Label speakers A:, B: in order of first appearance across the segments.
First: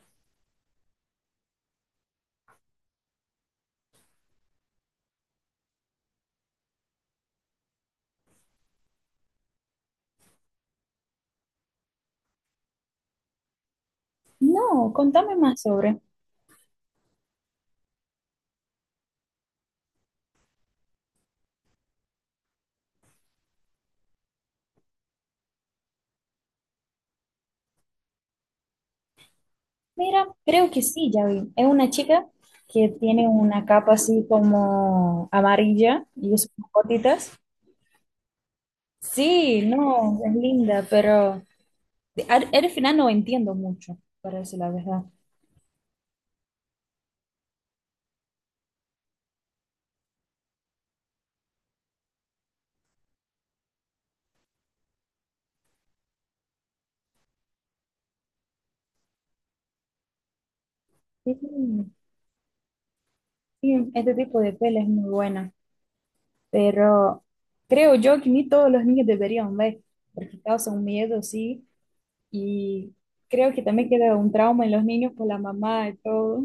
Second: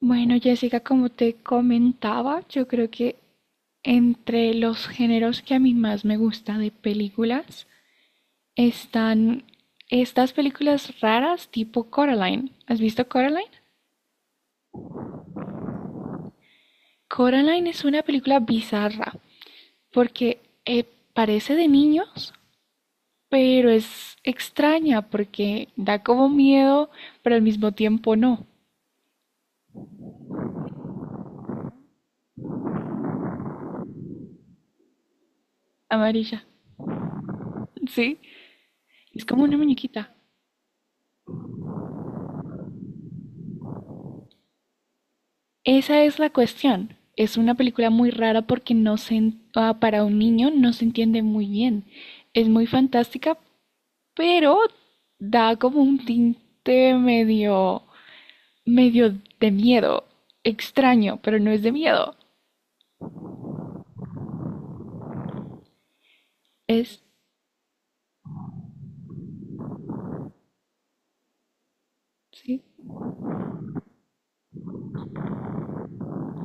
A: Bueno, Jessica, como te comentaba, yo creo que entre los géneros que a mí más me gusta de películas están estas películas raras tipo Coraline. ¿Has visto Coraline?
B: No, contame más sobre.
A: Coraline es una película bizarra porque parece de niños, pero es extraña porque da como miedo, pero al mismo tiempo no.
B: Mira, creo que sí, ya vi. Es una chica que tiene una capa así como amarilla y
A: Amarilla,
B: es como gotitas.
A: ¿sí? Es como una
B: Sí,
A: muñequita.
B: no, es linda, pero al final no entiendo mucho, para decir la verdad.
A: Esa es la cuestión. Es una película muy rara porque no se, para un niño no se entiende muy bien. Es muy fantástica, pero da como un tinte medio, medio de miedo. Extraño,
B: Sí,
A: pero no es de miedo.
B: sí, este tipo de tela es muy buena,
A: Es,
B: pero creo yo que ni todos los niños deberían ver, porque causa un miedo, sí,
A: sí.
B: y creo que también queda un trauma en los niños por la mamá y todo.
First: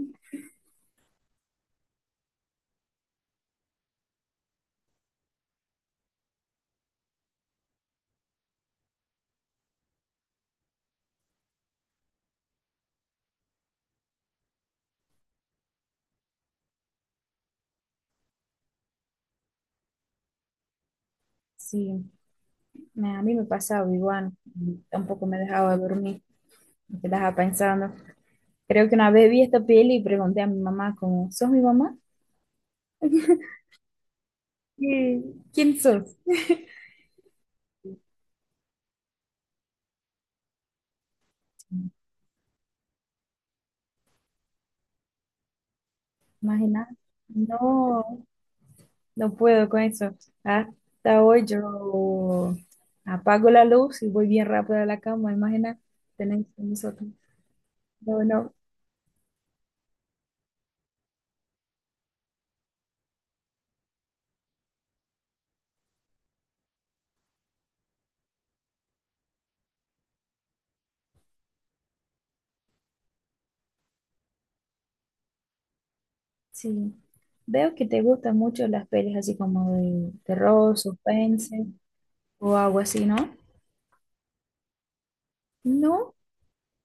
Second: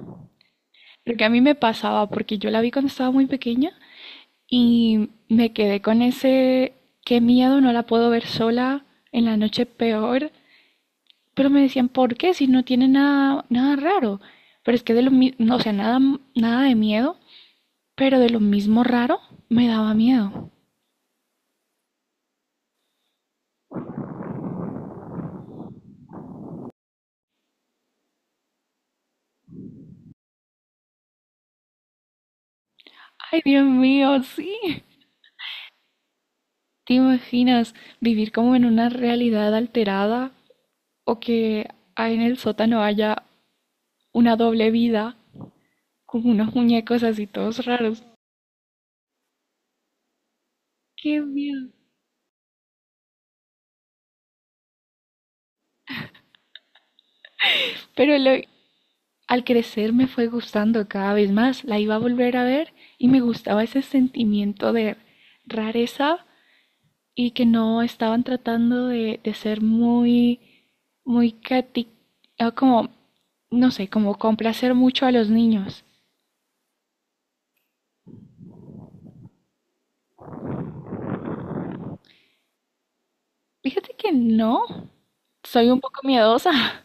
A: Creo que a mí me pasaba porque yo la vi cuando estaba muy pequeña y me quedé con ese, qué miedo, no la puedo ver sola en la noche peor. Pero me decían, ¿por qué? Si no tiene nada, nada raro. Pero es que de lo mismo, o sea, nada, nada de miedo, pero de lo mismo raro me daba miedo.
B: Sí. A mí me pasaba igual, tampoco me dejaba dormir, me quedaba pensando. Creo que una vez vi esta peli y pregunté a mi mamá como, ¿sos mi mamá?
A: Ay, Dios mío, sí.
B: ¿Qué- ¿Quién sos?
A: ¿Te imaginas vivir como en una realidad alterada o que ahí en el sótano haya una doble vida con unos
B: Imagina,
A: muñecos así todos raros?
B: no, no puedo con eso.
A: Qué
B: Hasta hoy
A: miedo.
B: yo apago la luz y voy bien rápido a la cama, imagina, tenéis nosotros.
A: Pero
B: No,
A: lo-
B: no,
A: Al crecer me fue gustando cada vez más. La iba a volver a ver y me gustaba ese sentimiento de rareza, y que no estaban tratando de ser muy, muy cati- como, no sé, como complacer mucho a los niños.
B: sí. Veo que te gustan mucho las pelis así como de terror, suspense o algo así, ¿no?
A: Fíjate que no, soy un poco
B: No,
A: miedosa.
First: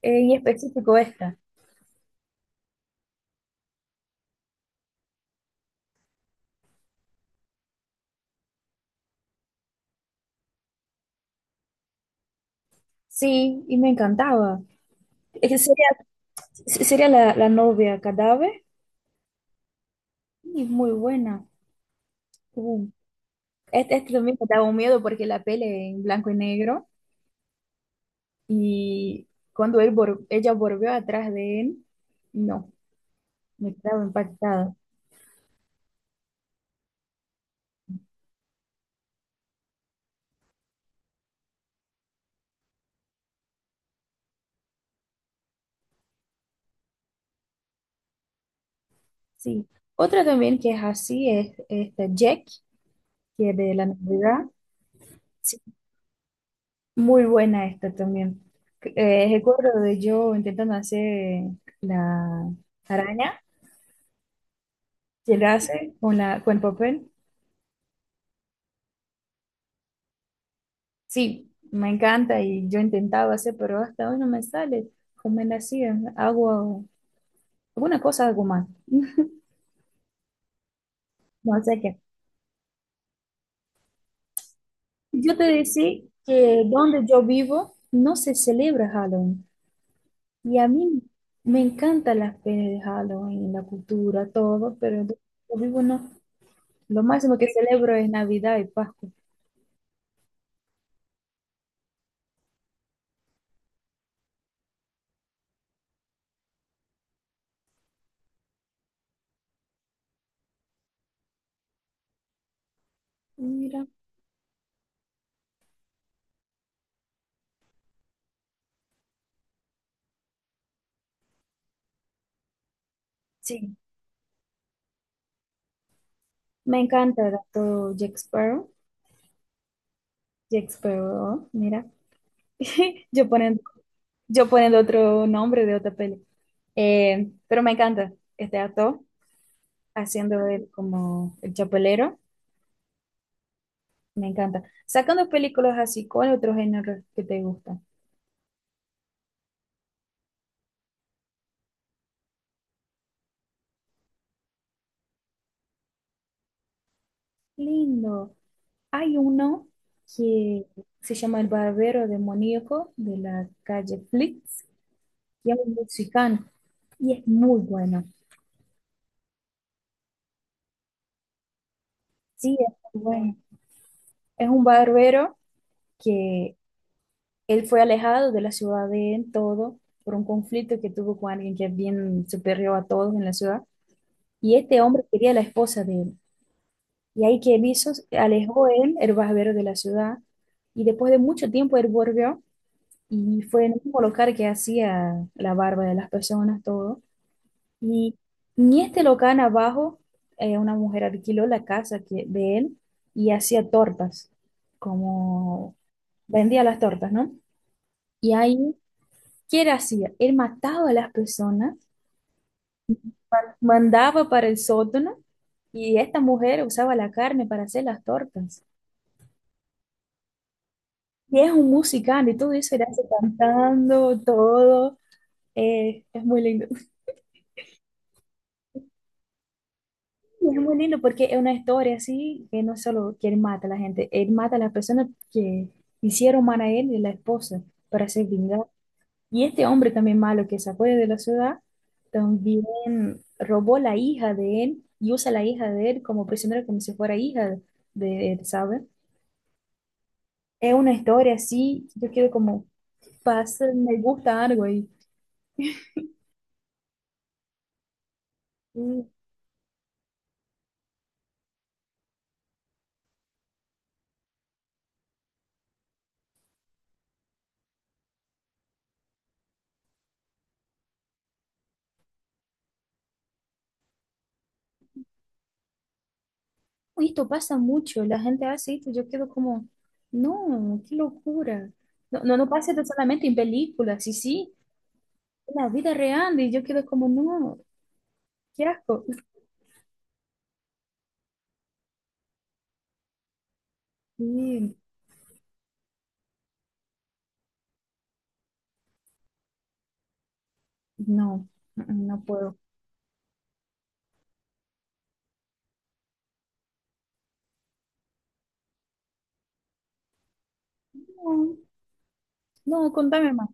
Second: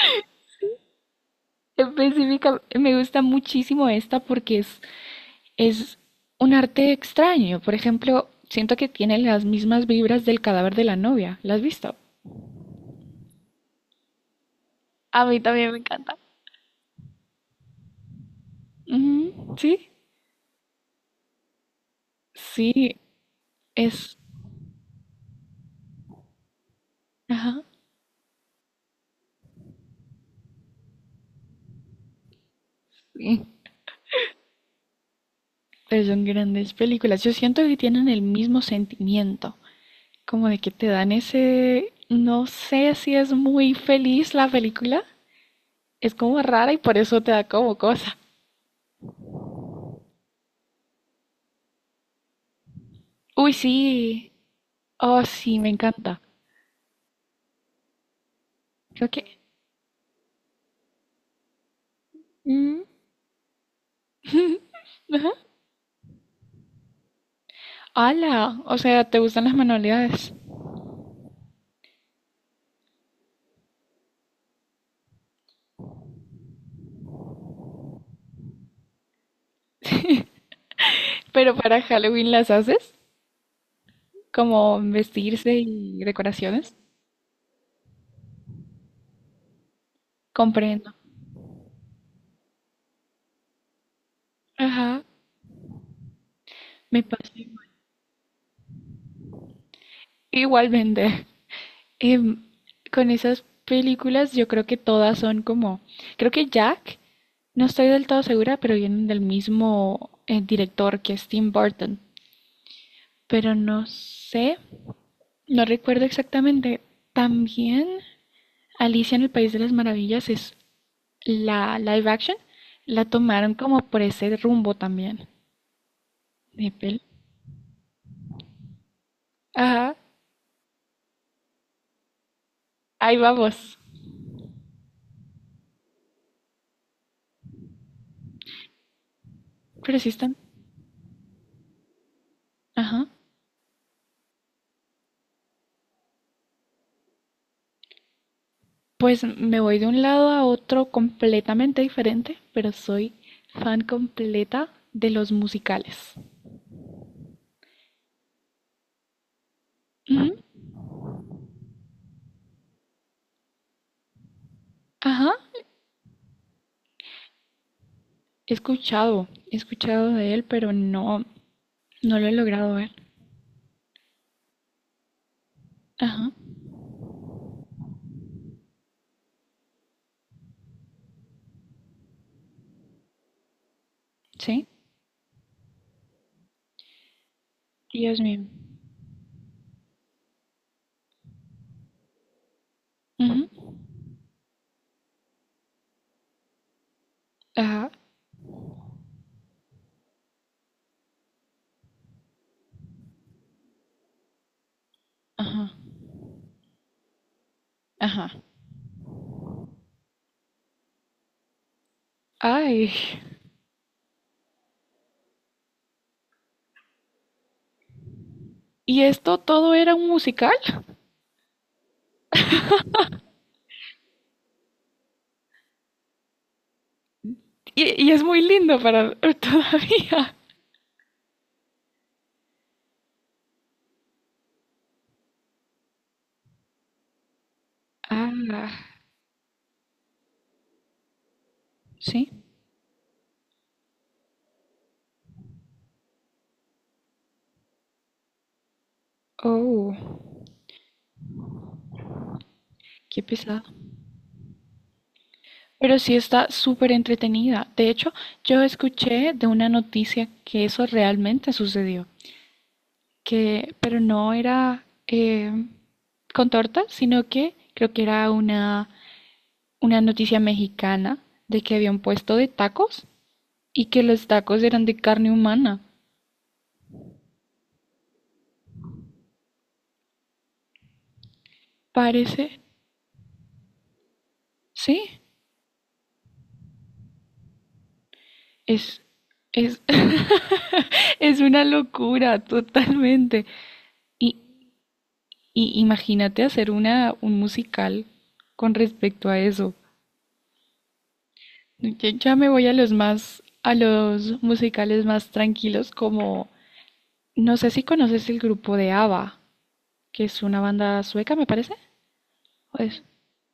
B: en específico esta.
A: Específica, me gusta muchísimo esta porque es un arte extraño. Por ejemplo, siento que tiene las mismas vibras del cadáver de la novia. ¿La has visto?
B: Sí, y me encantaba.
A: A mí
B: Es que
A: también me
B: sería,
A: encanta.
B: sería la novia cadáver
A: Ujú, sí,
B: y es muy buena. Uh,
A: sí,
B: este
A: es...
B: también me daba un miedo porque la pele en blanco y negro
A: Ajá.
B: y cuando ella volvió atrás de él, no,
A: Sí.
B: me quedaba impactada.
A: Pero son grandes películas. Yo siento que tienen el mismo sentimiento, como de que te dan ese, no sé si es muy feliz la película, es como rara y por eso te da como cosa.
B: Sí. Otra también que es así es esta Jack, que
A: Uy,
B: es de la
A: sí.
B: Navidad.
A: Oh,
B: Sí,
A: sí, me encanta.
B: muy buena esta también.
A: Creo que...
B: Recuerdo de yo intentando hacer la
A: Mm.
B: araña
A: Ajá.
B: que él hace con la, con el papel.
A: Ala, o sea, ¿te gustan las manualidades?
B: Sí, me encanta y yo intentaba hacer, pero hasta hoy no me sale como él hacía. Hago alguna cosa, algo más.
A: Pero
B: No
A: para
B: sé qué.
A: Halloween las haces, como
B: Yo te
A: vestirse
B: decía
A: y
B: que
A: decoraciones.
B: donde yo vivo no se celebra Halloween. Y a
A: Comprendo.
B: mí me encantan las ferias de Halloween, la cultura, todo, pero
A: Ajá,
B: donde yo vivo no.
A: me
B: Lo
A: pasa
B: máximo que
A: igual.
B: celebro es Navidad y Pascua.
A: Igualmente. Em, con esas películas yo creo que todas son como, creo que Jack, no estoy del todo segura, pero vienen del mismo director que es Tim Burton, pero no
B: Mira,
A: sé, no recuerdo exactamente. También Alicia en el País de las Maravillas es la live action, la tomaron
B: sí,
A: como por ese rumbo también de
B: me
A: pel-
B: encanta todo Jack Sparrow.
A: Ajá,
B: Jack Sparrow, mira.
A: ahí
B: Yo poniendo
A: vamos.
B: yo poniendo otro nombre de otra peli. Pero me encanta este actor
A: Pero sí están.
B: haciendo él como el chapelero.
A: Ajá.
B: Me encanta. Sacando películas así, ¿cuál otro género que te gusta?
A: Pues me voy de un lado a otro completamente diferente, pero soy fan completa de los musicales.
B: Lindo. Hay uno
A: Ujú,
B: que se llama El Barbero Demoníaco de la calle Flix,
A: ajá,
B: y es un mexicano y es muy bueno.
A: he escuchado de él, pero no, no lo he
B: Sí,
A: logrado
B: es
A: ver.
B: muy bueno. Es un barbero
A: Ajá,
B: que él fue alejado de la ciudad de en todo por un conflicto que tuvo con alguien que es bien superior a todos en la ciudad. Y
A: sí,
B: este hombre quería la esposa de él. Y ahí que él hizo,
A: Dios mío.
B: alejó él, el barbero de la ciudad. Y después de mucho tiempo él volvió y fue
A: Ujú,
B: en un mismo local que hacía la barba de las personas, todo.
A: ajá,
B: Y en este local abajo, una mujer alquiló la casa que, de él y hacía tortas,
A: ajá,
B: como vendía las tortas, ¿no?
A: ajá.
B: Y ahí ¿que él hacía? Él mataba a las personas,
A: Ay,
B: mandaba para el sótano y esta mujer usaba la carne para hacer las tortas.
A: ¿y esto todo era un musical?
B: Y es un musical y todo eso, él hace cantando, todo. Es muy lindo.
A: Y es muy lindo para todavía.
B: Es muy lindo porque es una historia así, que no es solo que él mata a la gente, él mata a las personas que hicieron mal a él y a la esposa para ser vengado.
A: Ah,
B: Y este hombre también malo que se acuerda de la ciudad,
A: sí.
B: también robó la hija de él y usa la hija de él como prisionera, como si fuera hija de él, ¿sabes?
A: Oh,
B: Es una historia así, yo quedo como,
A: qué pesado.
B: pasa, me gusta algo
A: Pero sí está súper entretenida. De hecho, yo
B: y
A: escuché de una noticia que eso realmente sucedió, que, pero no era con torta, sino que creo que era una noticia mexicana de que había un puesto de tacos y que los tacos eran de carne humana.
B: esto pasa mucho, la gente hace esto, yo quedo como, no, qué locura. No, no,
A: Parece,
B: no pasa esto solamente en películas, sí, sí,
A: sí,
B: en la vida real y yo quedo como, no, qué
A: es,
B: asco.
A: es, es una locura totalmente. Y,
B: Y,
A: y imagínate hacer una, un musical con respecto a eso.
B: no, no
A: Yo
B: no
A: ya me
B: puedo.
A: voy a los más, a los musicales más tranquilos, como, no sé si conoces el grupo de ABBA, que es una banda sueca, me
B: No,
A: parece. ¿O
B: no,
A: es?
B: contame más.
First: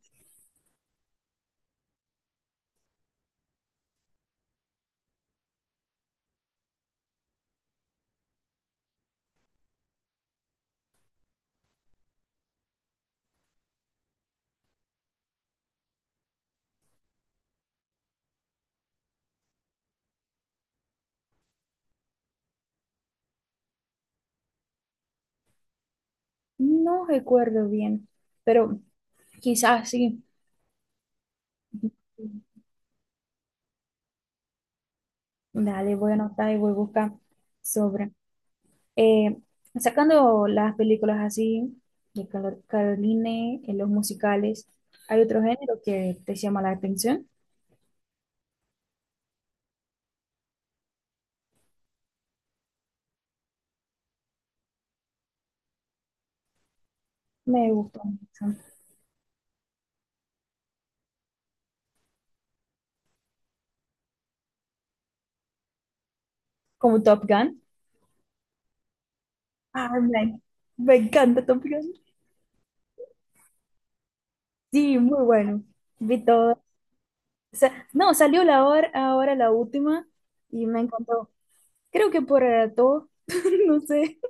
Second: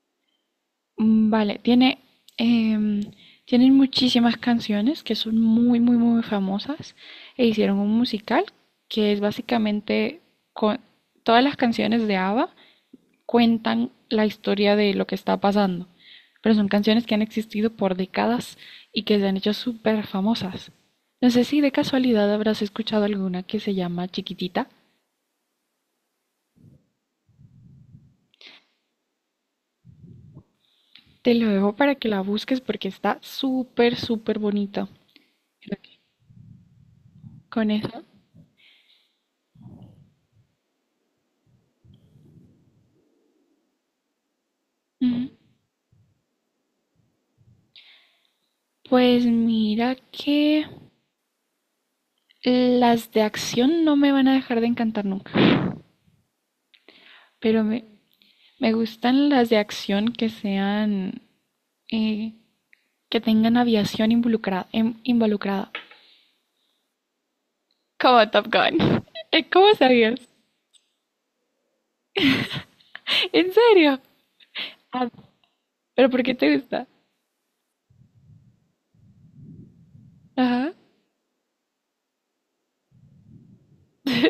A: Vale, tiene, em, tienen muchísimas canciones que son muy, muy, muy famosas e hicieron un musical que es básicamente con todas las canciones de ABBA cuentan la historia de lo que está pasando, pero son canciones que han existido por décadas y que se han hecho súper famosas. No sé si de casualidad habrás escuchado alguna que se llama Chiquitita.
B: No recuerdo bien, pero quizás sí.
A: Te lo dejo para que la busques porque está súper, súper bonita.
B: Dale, voy a anotar y voy a buscar
A: Con eso.
B: sobre. Eh, sacando las películas así, de Caroline, en los musicales, ¿hay
A: Ujú.
B: otro género que te llama la atención?
A: Pues mira que las de acción no me van a dejar de encantar nunca. Pero
B: Me
A: me,
B: gusta mucho.
A: me gustan las de acción que sean eh, que tengan aviación involucrada, involucrada.
B: Como Top Gun.
A: Como Top Gun. ¿Cómo
B: Ah,
A: sabías?
B: me encanta Top Gun.
A: ¿En serio?
B: Sí,
A: Ah,
B: muy bueno.
A: ¿pero por
B: Vi
A: qué te
B: todo.
A: gusta?
B: No, salió la hora, ahora la última y
A: Ajá.
B: me encantó. Creo que por todo, no sé.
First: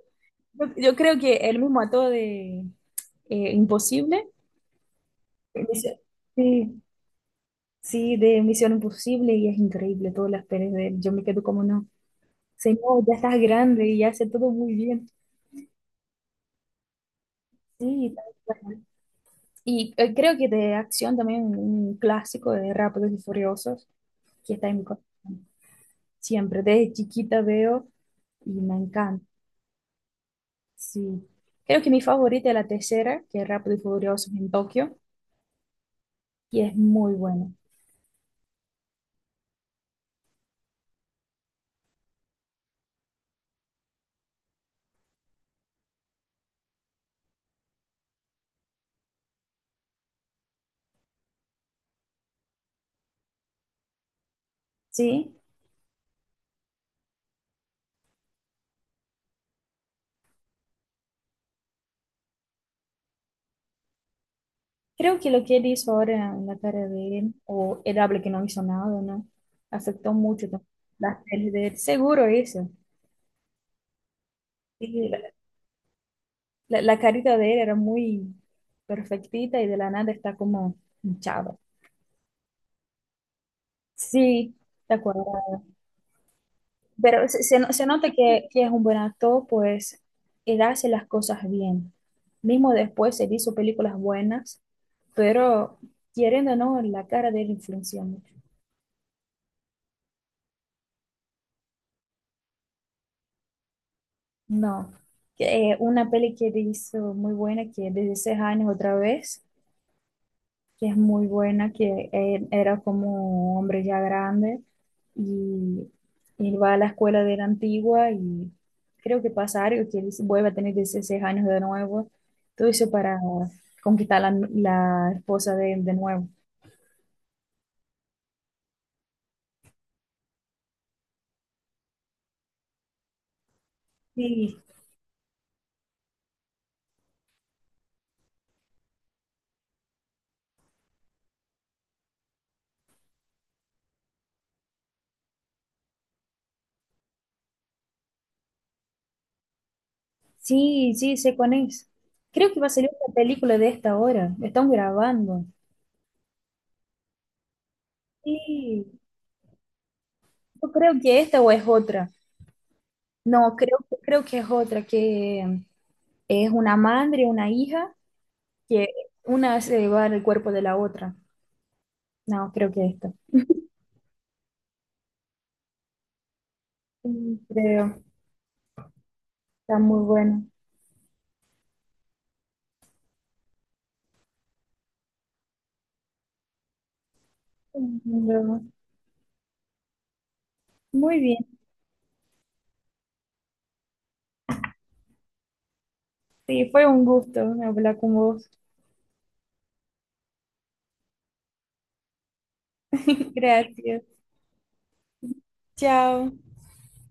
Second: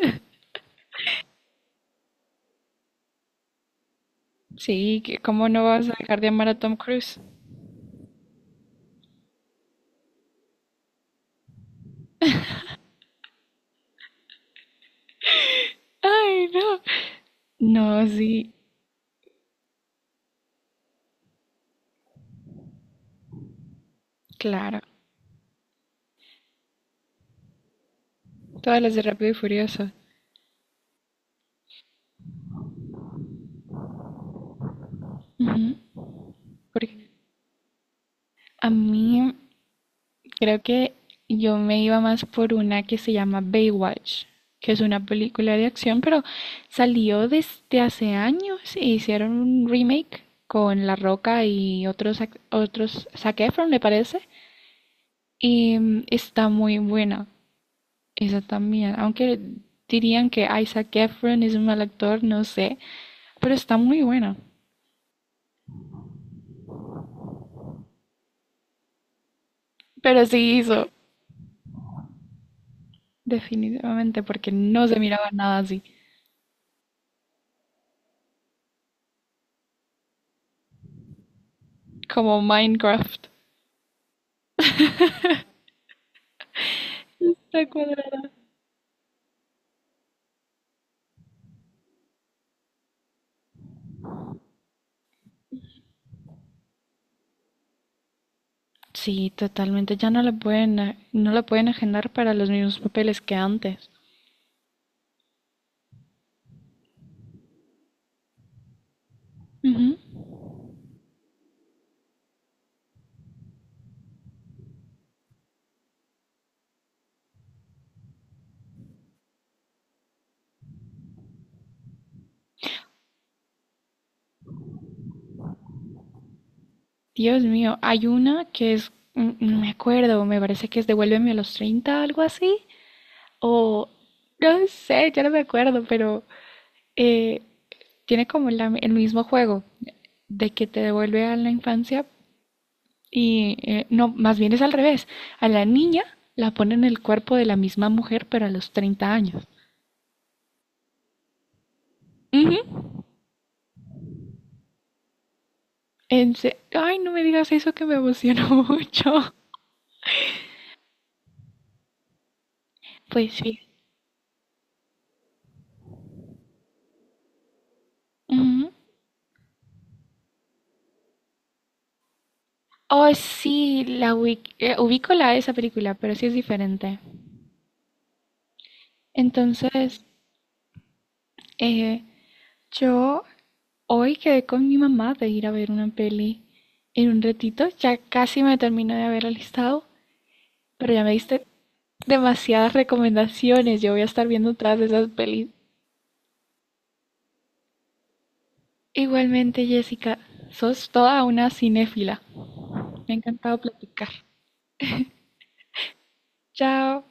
B: Yo creo que el mismo actor de Imposible,
A: Sí, que ¿cómo no vas a
B: dice-
A: dejar de amar a Tom
B: sí,
A: Cruise?
B: sí, de Misión Imposible, y es increíble todas las pelis de él. Yo me quedo como no. Señor, ya estás grande y hace todo muy bien.
A: Ay, no. No,
B: Sí, tal
A: sí,
B: cual. Y creo que de acción también un clásico de Rápidos y Furiosos, que está en
A: claro.
B: mi corazón. Siempre, desde chiquita veo y me
A: Todas las de
B: encanta.
A: Rápido y Furioso.
B: Sí. Creo que mi favorita es la tercera, que es Rápido y Furiosos en Tokio,
A: Ujú.
B: y es
A: Porque
B: muy buena.
A: a mí creo que yo me iba más por una que se llama Baywatch, que es una película de acción, pero salió desde hace años e hicieron un remake con La Roca y otros, otros Zac Efron, me parece,
B: Sí.
A: y está muy buena esa también, aunque dirían que Isaac Efron es un mal actor, no sé, pero está muy buena.
B: Creo que lo que él hizo ahora en la cara de él, o él habla que no hizo nada, ¿no? Afectó
A: Pero
B: mucho
A: sí
B: tam-
A: hizo,
B: las peles de él. Seguro eso.
A: definitivamente, porque no se
B: Y la,
A: miraba nada así,
B: la- la carita de él era muy perfectita y de la nada está como hinchada.
A: como Minecraft.
B: Sí, de acuerdo. Pero se no- se
A: Recuerdo.
B: nota que es un buen actor, pues él hace las cosas bien. Mismo después él hizo películas buenas, pero queriendo o no, la cara de él influencia mucho.
A: Sí, totalmente. Ya no la pueden, no la pueden agendar para los mismos papeles que antes.
B: No. Una peli que él hizo muy buena, que es de 16 años otra vez,
A: Ujú.
B: que es muy buena, que él era como un hombre ya grande y él va a la escuela de la antigua y creo que pasa algo, que él vuelve a tener 16 años de nuevo, todo eso para conquistar la esposa de él de nuevo.
A: Dios mío, hay una que es, no me acuerdo, me parece que es Devuélveme a los 30, algo así. O,
B: Sí,
A: no sé, ya no me acuerdo, pero eh, tiene como el mismo juego de que te devuelve a la infancia y, no, más bien es al revés. A la niña la ponen en el cuerpo de la misma mujer, pero a los 30 años.
B: sí, sí, sé cuál es. Creo
A: Ujú.
B: que va a salir una película de esta hora, están grabando.
A: Ay, no me digas eso que me emocionó
B: Sí,
A: mucho.
B: yo creo que esta o es otra.
A: Pues
B: No,
A: sí.
B: creo que es otra, que es una madre, una hija,
A: Ujú.
B: que una se lleva el cuerpo de la otra. No, creo que
A: Oh,
B: esta.
A: sí, ubico la esa película, pero sí es diferente.
B: Mm, Creo, está
A: Entonces,
B: muy bueno.
A: eh, yo hoy quedé con mi mamá de ir a ver una peli en un ratito. Ya casi me
B: Bueno,
A: termino de haber alistado, pero ya me
B: muy
A: diste
B: bien,
A: demasiadas recomendaciones. Yo voy a estar viendo todas esas pelis.
B: sí, fue un gusto hablar con vos.
A: Igualmente, Jessica, sos toda una cinéfila. Me ha encantado
B: Gracias.
A: platicar.
B: Chao.
A: Chao.